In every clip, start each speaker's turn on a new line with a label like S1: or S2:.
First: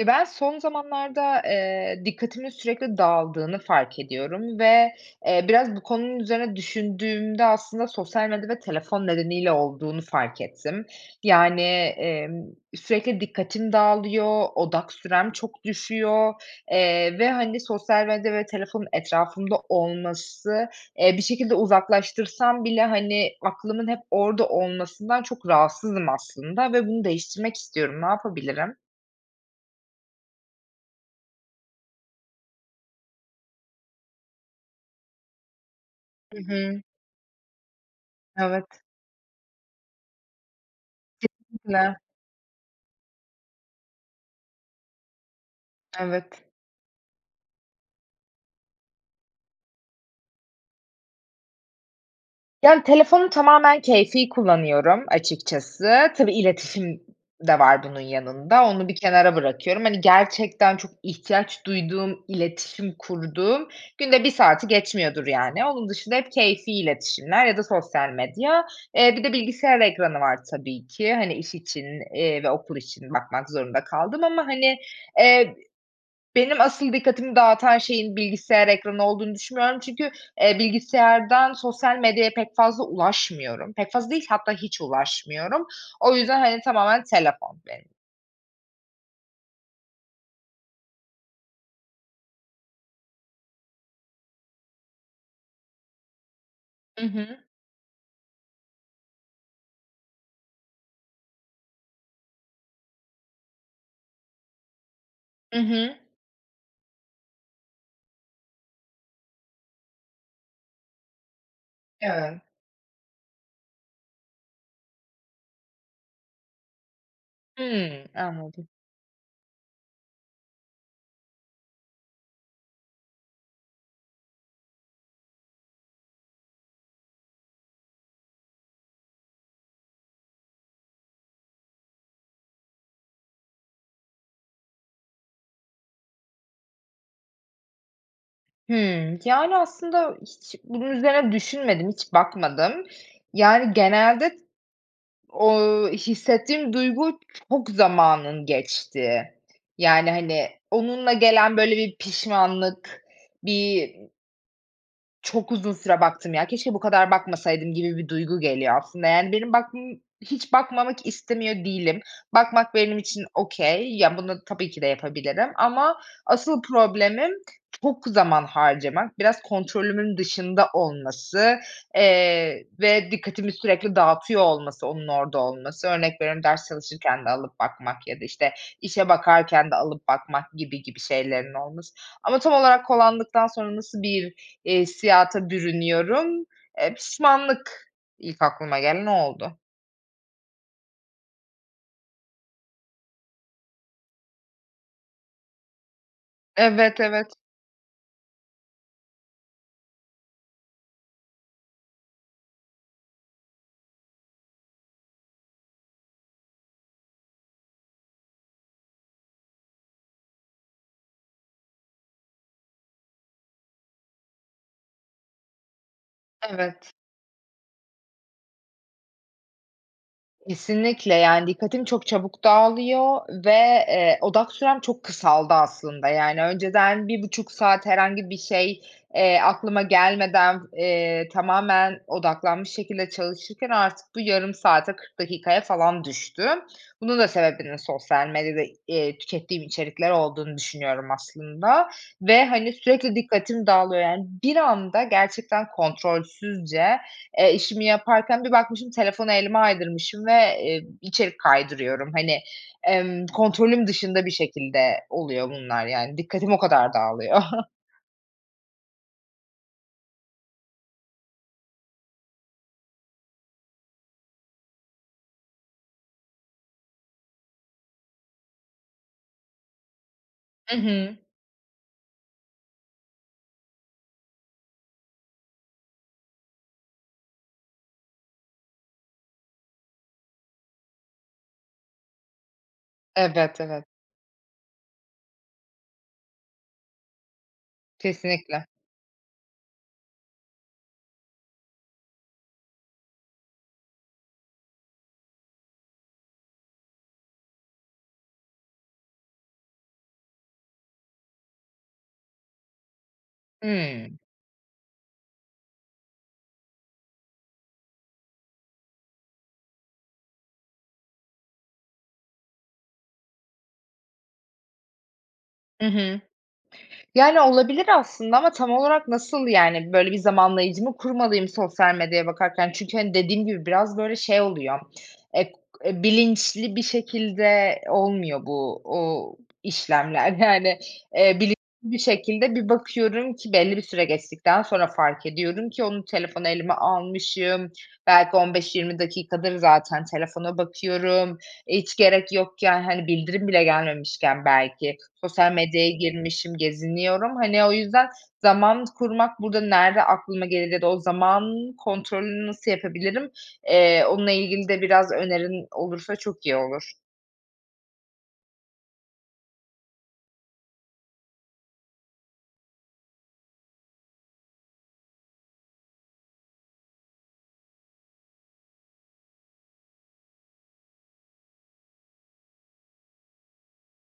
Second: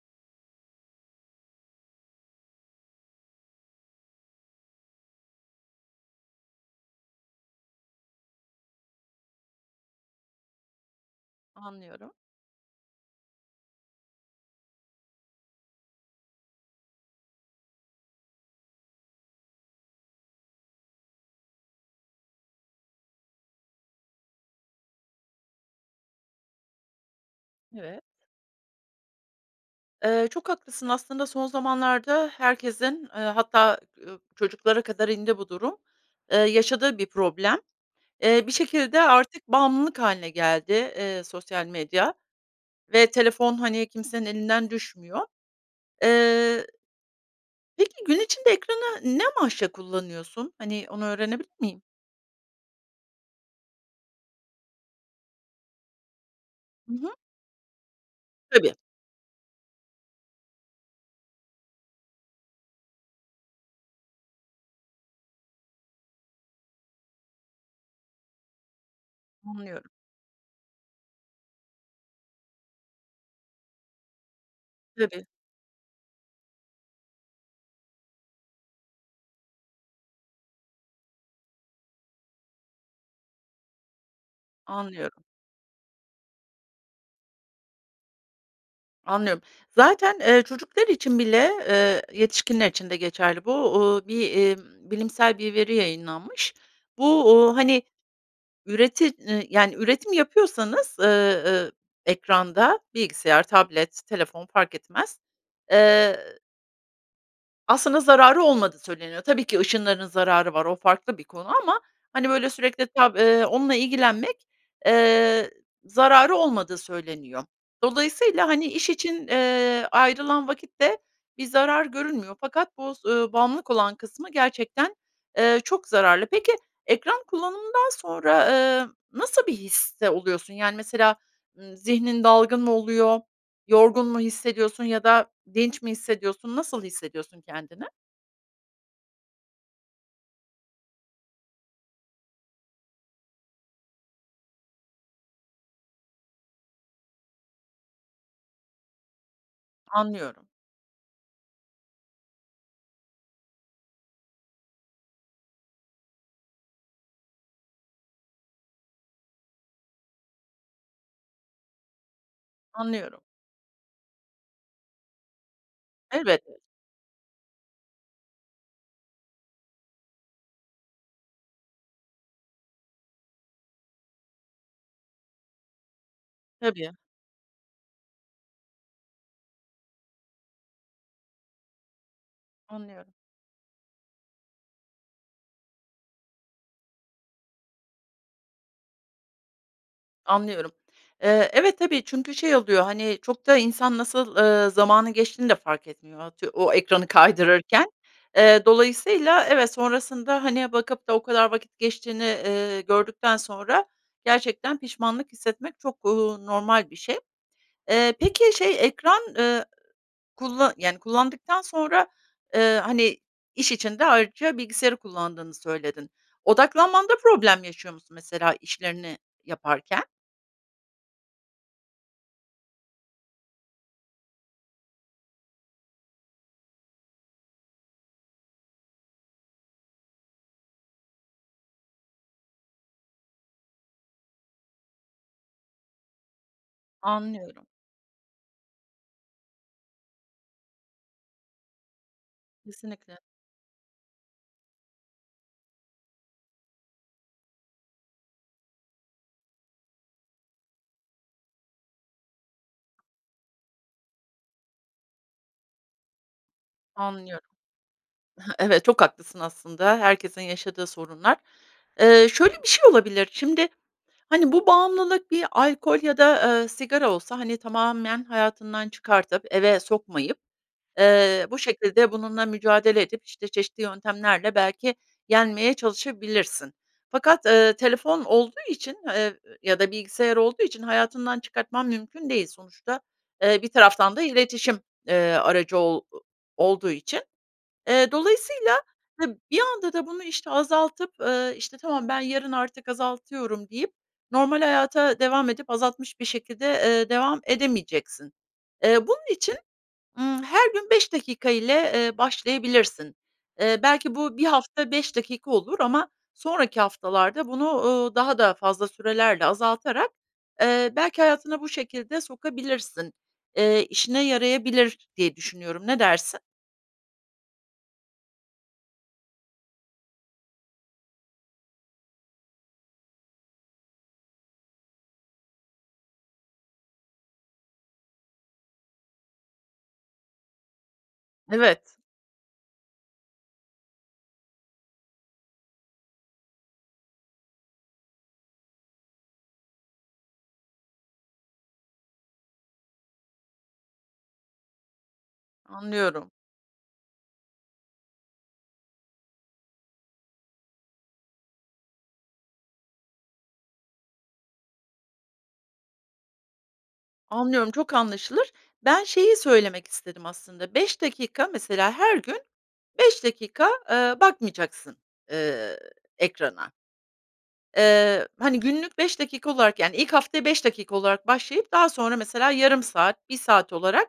S1: E, ben son zamanlarda, eee, dikkatimin sürekli dağıldığını fark ediyorum ve, eee, biraz bu konunun üzerine düşündüğümde aslında sosyal medya ve telefon nedeniyle olduğunu fark ettim. Yani,
S2: Anlıyorum.
S1: emm, sürekli dikkatim dağılıyor, odak sürem çok düşüyor, eee, ve hani, sosyal medya ve telefonun etrafımda olması, eee, bir şekilde uzaklaştırsam bile hani, aklımın hep orada olmasından çok rahatsızım aslında ve bunu değiştirmek istiyorum.
S2: Evet.
S1: Ne yapabilirim?
S2: Iıı, çok haklısın aslında son zamanlarda herkesin, ııı, hatta, ııı, çocuklara kadar indi bu durum, eee,
S1: Hı hı.
S2: yaşadığı bir problem. Eee, bir
S1: Evet.
S2: şekilde artık bağımlılık hâline geldi, eee, sosyal
S1: Kesinlikle.
S2: medya ve telefon hani, kimsenin elinden düşmüyor.
S1: Evet.
S2: Eee, peki gün içinde ekranı ne amaçla kullanıyorsun? Hani, onu öğrenebilir miyim?
S1: Yani, telefonu tamamen keyfi kullanıyorum açıkçası. Tabii
S2: Hı
S1: iletişim
S2: hı.
S1: d de var bunun yanında,
S2: Tabii.
S1: onu bir kenara bırakıyorum. Hani, gerçekten çok ihtiyaç duyduğum iletişim kurduğum günde 1 saati geçmiyordur yani. Onun dışında hep keyfi iletişimler ya da sosyal medya, eee, bir de bilgisayar
S2: Anlıyorum.
S1: ekranı var tabii ki hani, iş için, eee, ve okul için bakmak zorunda kaldığım ama hani, eee,
S2: Tabii.
S1: e benim asıl dikkatimi dağıtan şeyin bilgisayar ekranı olduğunu düşünmüyorum çünkü, eee, bilgisayardan sosyal medyaya pek fazla ulaşmıyorum. Pek fazla değil, hatta hiç
S2: Anlıyorum.
S1: ulaşmıyorum. O yüzden hani, tamamen telefon benim.
S2: Anlıyorum. Zaten, eee, çocuklar için bile, eee, yetişkinler için de geçerli bu, ııı, bir, iii, bilimsel bir veri yayınlanmış.
S1: Hı
S2: Bu,
S1: hı.
S2: uuu, hani, üretim yani üretim yapıyorsanız, ııı, ekranda bilgisayar, tablet, telefon fark etmez
S1: Hı hı.
S2: eee aslında zararı olmadığı söyleniyor. Tabii ki ışınlarının zararı var o farklı bir konu ama, hani,
S1: Evet.
S2: böyle sürekli, [unintelligible] eee, onunla ilgilenmek, eee, zararı olmadığı söyleniyor.
S1: Hımm,
S2: Dolayısıyla, hani,
S1: anladım.
S2: iş için, eee, ayrılan vakitte bir zarar görünmüyor. Fakat bu s ııı, bağımlılık olan kısmı gerçekten, eee, çok zararlı. Peki, ekran kullanımından sonra, eee, nasıl bir histe oluyorsun? Yani mesela, ııı, zihnin dalgın mı oluyor, yorgun mu hissediyorsun ya da dinç mi hissediyorsun, nasıl hissediyorsun kendini?
S1: Hımm. Yani aslında hiç bunun üzerine düşünmedim, hiç bakmadım. Yani genelde o hissettiğim duygu çok zamanım geçtiği. Yani,
S2: Anlıyorum.
S1: hani, onunla gelen böyle bir pişmanlık, bir çok uzun süre baktım ya, keşke bu kadar bakmasaydım gibi bir duygu geliyor aslında. Yani benim bakmam hiç bakmamak istemiyor değilim. Bakmak benim
S2: Anlıyorum.
S1: için okay. Ya, bunu tabii ki de yapabilirim ama
S2: Elbette.
S1: asıl problemim çok zaman harcamak. Biraz kontrolümün dışında olması, eee, ve dikkatimi sürekli dağıtıyor olması onun orada olması. Örnek veriyorum, ders
S2: Tabii.
S1: çalışırken de alıp bakmak ya da, işte, işe bakarken de alıp bakmak gibi gibi şeylerin olması ama tam olarak
S2: Anlıyorum.
S1: kullandıktan sonra nasıl bir, iii, hissiyata bürünüyorum, eee, pişmanlık ilk aklıma gelen o oldu.
S2: Anlıyorum. Eee, evet tabii çünkü şey oluyor, hani, çok da insan nasıl, eee, zamanın geçtiğini de fark etmiyor, eee, atıyor o
S1: Evet
S2: ekranı
S1: evet.
S2: kaydırırken. Eee, dolayısıyla evet sonrasında, hani, bakıp da o kadar vakit geçtiğini, eee, gördükten sonra gerçekten pişmanlık hissetmek çok, eee, normal bir şey. Eee, peki şey ekran, eee, kulla eee, yani, kullandıktan sonra, eee, hani, iş için de ayrıca bilgisayarı kullandığını söyledin.
S1: Evet.
S2: Odaklanmanda problem yaşıyor musun mesela işlerini yaparken?
S1: Kesinlikle, yani, dikkatim çok çabuk dağılıyor ve, eee, odak sürem çok kısaldı aslında, yani, önceden 1.5 saat herhangi bir şey, eee, aklıma gelmeden, eee, tamamen odaklanmış şekilde çalışırken artık bu 0.5 saate, 40 dakikaya falan düştü. Bunun da
S2: Anlıyorum.
S1: sebebinin sosyal medyada, eee, tükettiğim içerikler olduğunu düşünüyorum aslında ve, hani, sürekli
S2: Kesinlikle.
S1: dikkatim dağılıyor yani. Bir anda gerçekten kontrolsüzce, eee, işimi yaparken bir bakmışım telefonu elime aydırmışım ve, eee, içerik kaydırıyorum. Hani, emm, kontrolüm dışında bir şekilde oluyor bunlar yani. Dikkatim o kadar dağılıyor.
S2: Anlıyorum. Hıh. Evet, çok haklısın aslında herkesin yaşadığı sorunlar. Eee, şöyle, bir şey olabilir. Şimdi, hani, bu bağımlılık bir alkol ya da, eee, sigara olsa, hani, tamamen hayatından çıkartıp eve sokmayıp,
S1: Hı hı.
S2: eee, bu şekilde bununla mücadele edip, işte, çeşitli yöntemlerle belki yenmeye çalışabilirsin. Fakat, eee, telefon olduğu için, eee, ya da bilgisayar olduğu için hayatından çıkartman mümkün değil sonuçta, eee,
S1: Evet,
S2: bir
S1: evet.
S2: taraftan da iletişim, eee, aracı ol olduğu için. Eee,
S1: Kesinlikle.
S2: dolayısıyla, hı, bir anda da bunu, işte, azaltıp, eee, işte, "Tamam, ben yarın artık azaltıyorum." deyip normal hayata devam edip azaltmış bir şekilde, eee, devam edemeyeceksin. Eee, bunun için, ımm, her gün 5 dakika ile, eee, başlayabilirsin. Eee,
S1: Hı.
S2: belki bu bir hafta 5 dakika olur ama sonraki haftalarda bunu, eee, daha fazla sürelerle azaltarak, eee, belki hayatına bu şekilde sokabilirsin, eee, işine yarayabilir diye düşünüyorum.
S1: Hı
S2: Ne
S1: hı.
S2: dersin?
S1: Yani, olabilir aslında ama tam olarak nasıl, yani, böyle, bir zamanlayıcı mı kurmalıyım sosyal medyaya bakarken. Çünkü, hani, dediğim gibi biraz, böyle, şey oluyor, ek eee, bilinçli bir şekilde olmuyor bu, uuu, işlemler. Yani, eee, bilinçli
S2: Evet.
S1: bir şekilde bir bakıyorum ki belli bir süre geçtikten sonra fark ediyorum ki onu telefonu elime almışım, belki 15-20 dakikadır zaten telefona bakıyorum. Hiç gerek yokken, hani, bildirim bile gelmemişken belki sosyal medyaya
S2: Anlıyorum.
S1: girmişim, geziniyorum. Hani, o yüzden zaman kurmak burada nerede aklıma gelir ya da o zaman kontrolünü nasıl yapabilirim, eee, onunla ilgili de biraz önerin olursa çok iyi olur.
S2: Anlıyorum çok anlaşılır. Ben şeyi söylemek istedim aslında, 5 dakika mesela, her gün 5 dakika, eee, bakmayacaksın, eee, ekrana. Eee, hani, günlük 5 dakika olarak, yani, ilk haftaya 5 dakika olarak başlayıp daha sonra mesela yarım saat, 1 saat olarak,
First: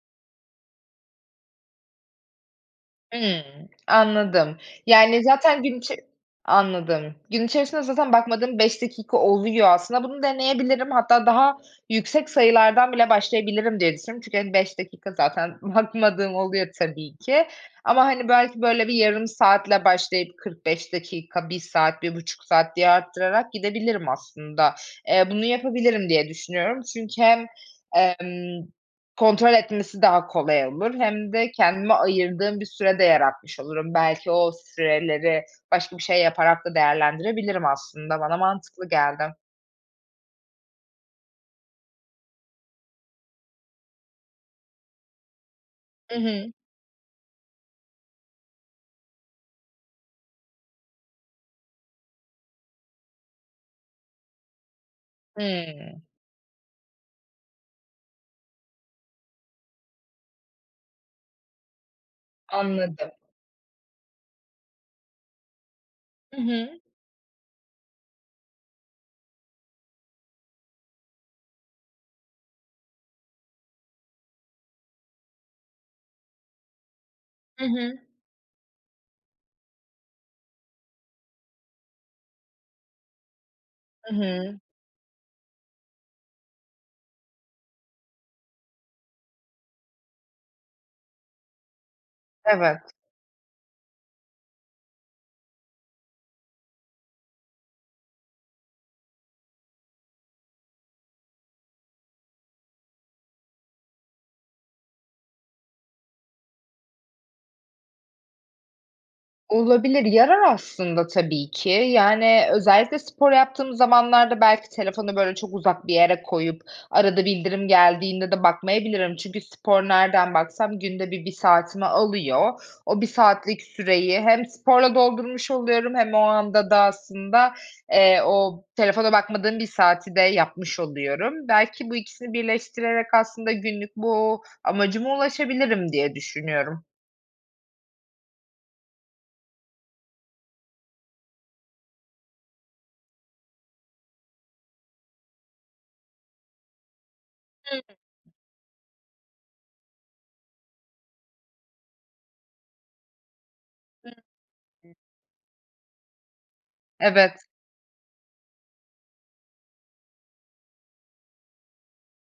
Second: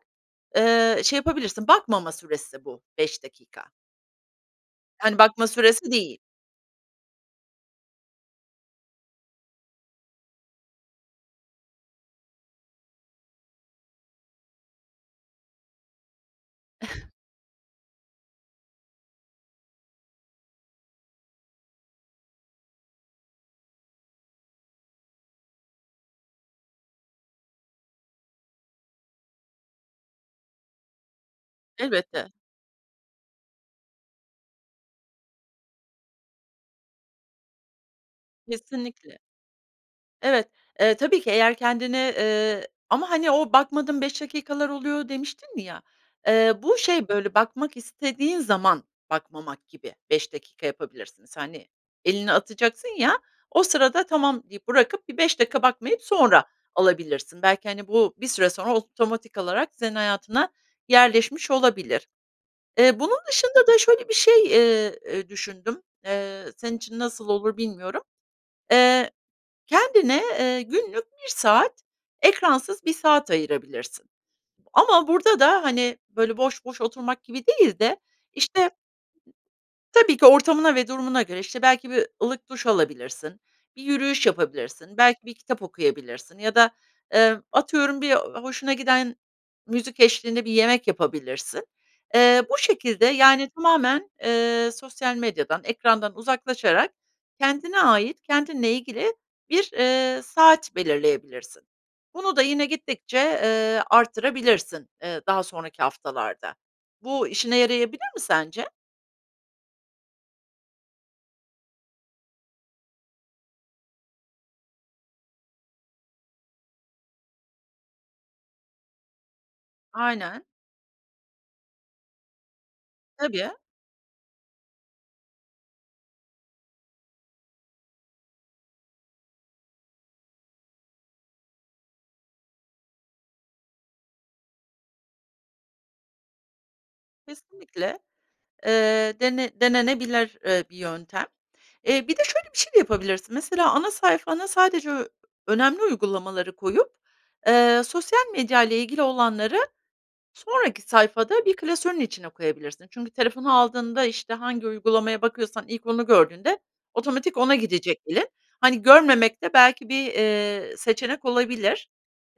S2: eee, şey yapabilirsin. Bakmama süresi bu 5
S1: Imm,
S2: dakika.
S1: anladım.
S2: Yani,
S1: Yani,
S2: bakma
S1: zaten gün
S2: süresi
S1: içe
S2: değil.
S1: anladım. Gün içerisinde zaten bakmadığım 5 dakika oluyor. Aslında bunu deneyebilirim, hatta daha yüksek sayılardan bile başlayabilirim diye düşünüyorum, çünkü, hani, 5 dakika zaten bakmadığım oluyor tabii ki. Ama, hani, belki, böyle, bir yarım saatle başlayıp 45 dakika, 1 saat, 1.5 saat diye arttırarak gidebilirim aslında. Eee, bunu yapabilirim diye düşünüyorum, çünkü hem, emm, kontrol etmesi daha kolay olur hem de kendime
S2: Elbette.
S1: ayırdığım bir süre de yaratmış olurum. Belki o süreleri başka bir şey yaparak da değerlendirebilirim aslında. Bana mantıklı
S2: Kesinlikle.
S1: geldi.
S2: Evet, eee, tabii ki eğer kendini, eee, ama, hani, o bakmadığım 5 dakikalar oluyor demiştin ya,
S1: Hı hı.
S2: eee, bu şey, böyle, bakmak istediğin zaman bakmamak gibi 5 dakika yapabilirsiniz. Hani, elini atacaksın ya, o sırada tamam deyip, bırakıp, bir 5 dakika bakmayıp
S1: Hı.
S2: sonra alabilirsin. Belki, hani, bu bir süre sonra otomatik alarak senin hayatına yerleşmiş olabilir. Eee,
S1: Anladım.
S2: bunun dışında da, şöyle, bir şey, eee, eee, düşündüm.
S1: Hı
S2: Eee, senin
S1: hı.
S2: için nasıl olur bilmiyorum. Eee, kendine, eee, günlük 1 saat, ekransız 1 saat ayırabilirsin. Ama burada da, hani, böyle, boş boş oturmak gibi
S1: Hı
S2: değil de
S1: hı.
S2: işte Tabii ki ortamına ve durumuna göre, işte, belki bir ılık duş alabilirsin, bir
S1: Hı
S2: yürüyüş
S1: hı.
S2: yapabilirsin, belki bir kitap okuyabilirsin ya da, eee, atıyorum, bir, eee, hoşuna giden müzik eşliğinde bir yemek yapabilirsin. Eee, bu
S1: Evet.
S2: şekilde, yani, tamamen, eee, sosyal medyadan, ekrandan uzaklaşarak kendine ait, kendinle ilgili bir, eee, saat belirleyebilirsin. Bunu da yine gittikçe, eee, arttırabilirsin, eee, daha sonraki haftalarda. Bu, işine yarayabilir mi sence?
S1: Olabilir yarar aslında tabii ki. Yani özellikle spor yaptığım zamanlarda belki telefonu, böyle, çok uzak bir yere koyup arada bildirim geldiğinde de bakmayabilirim. Çünkü spor nereden
S2: Aynen.
S1: baksam günde 1, 1 saatimi alıyor. O 1
S2: Tabii.
S1: saatlik süreyi hem sporla doldurmuş oluyorum hem o anda da aslında, eee, o telefona bakmadığım 1 saati de yapmış oluyorum. Belki bu ikisini birleştirerek aslında günlük bu amacıma ulaşabilirim diye düşünüyorum.
S2: Kesinlikle. Eee, dene denenebilir, iii, bir yöntem. E, bir de şöyle bir şey de yapabilirsin mesela ana sayfana sadece ö önemli uygulamaları koyup,
S1: Hımm.
S2: eee, sosyal medya ile ilgili olanları sonraki sayfada bir klasörün içine koyabilirsin. Çünkü telefonu aldığında, işte, hangi uygulamaya bakıyorsan ilk onu gördüğünde otomatik
S1: Evet.
S2: ona gidecek elin. Hani, görmemek de belki bir, eee, seçenek olabilir.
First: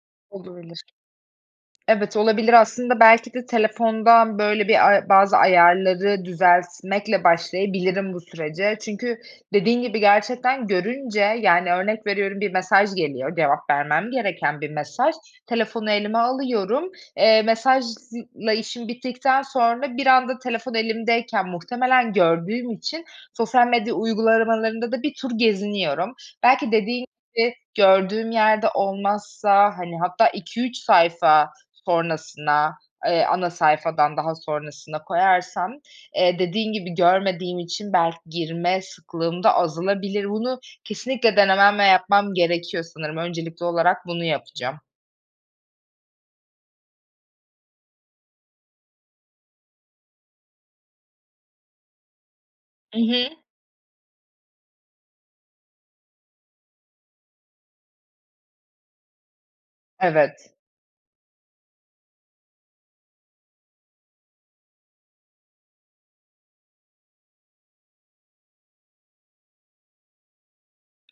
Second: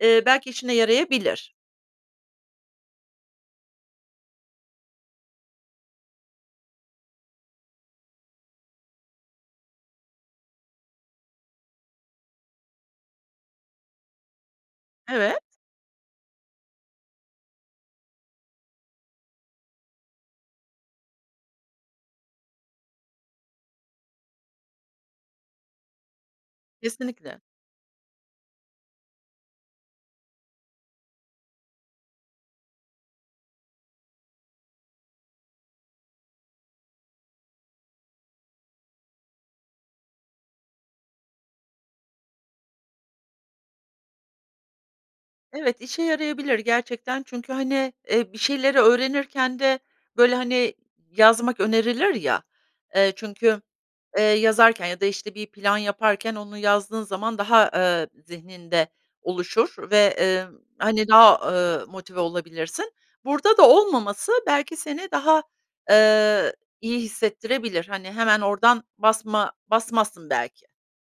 S2: Eee, belki işine
S1: Olabilir.
S2: yarayabilir.
S1: Evet olabilir, aslında belki de telefondan, böyle, bir a bazı ayarları düzeltmekle başlayabilirim bu sürece. Çünkü dediğin gibi gerçekten görünce, yani örnek veriyorum bir mesaj geliyor, cevap vermem gereken bir mesaj.
S2: Evet.
S1: Telefonu elime alıyorum. Eee, mesajla işim bittikten sonra bir anda telefon elimdeyken muhtemelen gördüğüm için sosyal medya uygulamalarında da bir tur geziniyorum. Belki dediğin
S2: Kesinlikle.
S1: gibi gördüğüm yerde olmazsa, hani, hatta 2-3 sayfa sonrasına, eee, ana sayfadan daha sonrasına koyarsam, eee, dediğin gibi görmediğim için belki girme sıklığım da azalabilir. Bunu kesinlikle denemem ve yapmam gerekiyor sanırım. Öncelikli olarak bunu yapacağım.
S2: Evet, işe yarayabilir gerçekten. Çünkü, hani, eee, bir şeyleri öğrenirken de, böyle, hani, yazmak önerilir ya.
S1: I
S2: Eee,
S1: hı.
S2: çünkü, eee, yazarken ya da, işte, bir plan yaparken onu yazdığın zaman daha, ııı, zihninde oluşur ve, emm,
S1: Evet.
S2: hani, daha, ııı, motive olabilirsin. Burada da olmaması belki seni daha, eee, iyi hissettirebilir. Hani, hemen oradan basma basmazsın belki.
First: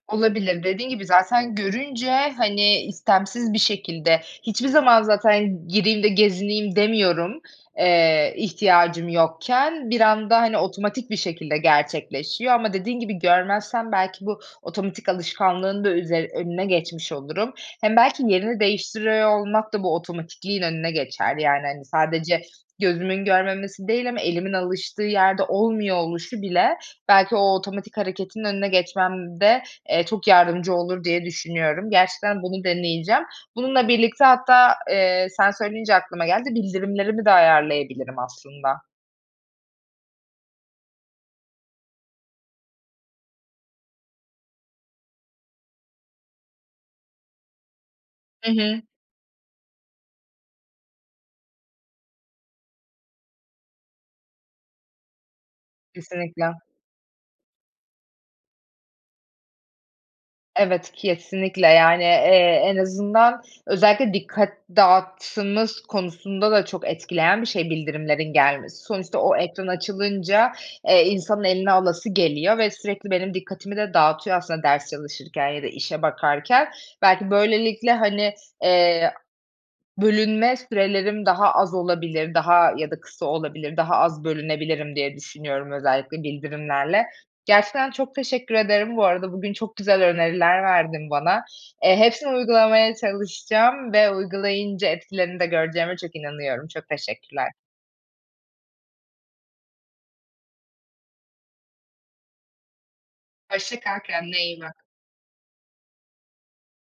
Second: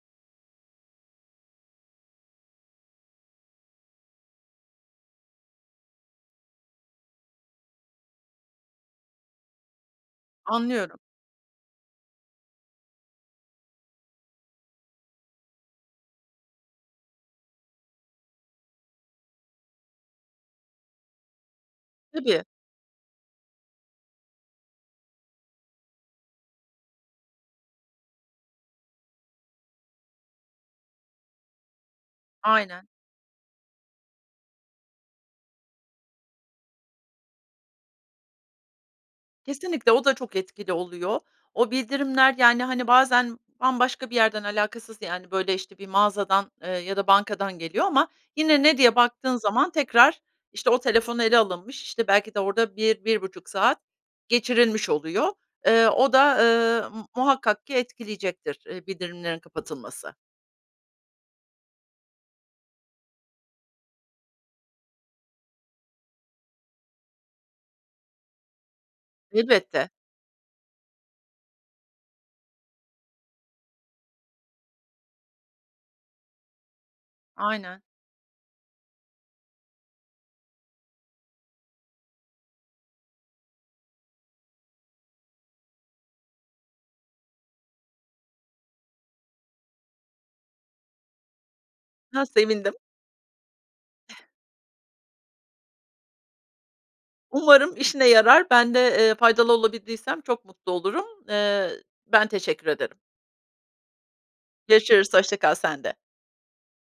S1: Olabilir. Dediğin gibi zaten görünce, hani, istemsiz bir şekilde hiçbir zaman zaten gireyim de gezineyim demiyorum, eee, ihtiyacım yokken. Bir anda, hani,
S2: Anlıyorum.
S1: otomatik bir şekilde gerçekleşiyor ama dediğin gibi görmezsem belki bu otomatik alışkanlığın da üzeri önüne geçmiş olurum. Hem belki yerini değiştiriyor olmak da bu otomatikliğin önüne geçer. Yani, hani, sadece
S2: Tabii.
S1: gözümün görmemesi değil ama elimin alıştığı yerde olmuyor oluşu bile belki o otomatik hareketin önüne geçmemde, eee, çok yardımcı olur diye düşünüyorum. Gerçekten bunu
S2: Aynen.
S1: deneyeceğim. Bununla birlikte hatta, eee, sen söyleyince aklıma geldi, bildirimlerimi de ayarlayabilirim aslında.
S2: Kesinlikle. O da çok etkili oluyor. O bildirimler, yani, hani, bazen bambaşka bir yerden alakasız, yani, böyle, işte, bir mağazadan, eee, ya da bankadan geliyor ama
S1: Hı
S2: yine ne
S1: hı.
S2: diye baktığın zaman tekrar, işte, o telefon ele alınmış, işte, belki de orada bir, 1-1,5 saat geçirilmiş oluyor. Eee, o da
S1: Kesinlikle.
S2: ııı, m muhakkak ki etkileyecektir, eee, bildirimlerin kapatılması.
S1: Evet, kesinlikle. Yani, eee, en azından özellikle dikkat dağıttığımız konusunda da çok etkileyen bir şey bildirimlerin gelmesi. Sonuçta o ekran
S2: Elbette.
S1: açılınca, eee, insanın eline alası geliyor ve sürekli benim dikkatimi de dağıtıyor aslında ders çalışırken ya da işe bakarken. Belki
S2: Aynen.
S1: böylelikle, hani, eee, bölünme sürelerim daha az olabilir, daha ya da kısa olabilir, daha az bölünebilirim diye düşünüyorum özellikle bildirimlerle. Gerçekten çok teşekkür ederim bu arada. Bugün çok güzel öneriler verdin bana. Eee,
S2: Ha,
S1: hepsini
S2: sevindim.
S1: uygulamaya çalışacağım ve uygulayınca etkilerini de göreceğime çok inanıyorum. Çok teşekkürler.
S2: Umarım işine yarar. Ben de eee, faydalı olabildiysem çok mutlu olurum. Eee, ben teşekkür ederim.
S1: Hoşça kal, kendine iyi bak.
S2: Görüşürüz. Hoşça kal. Sen de.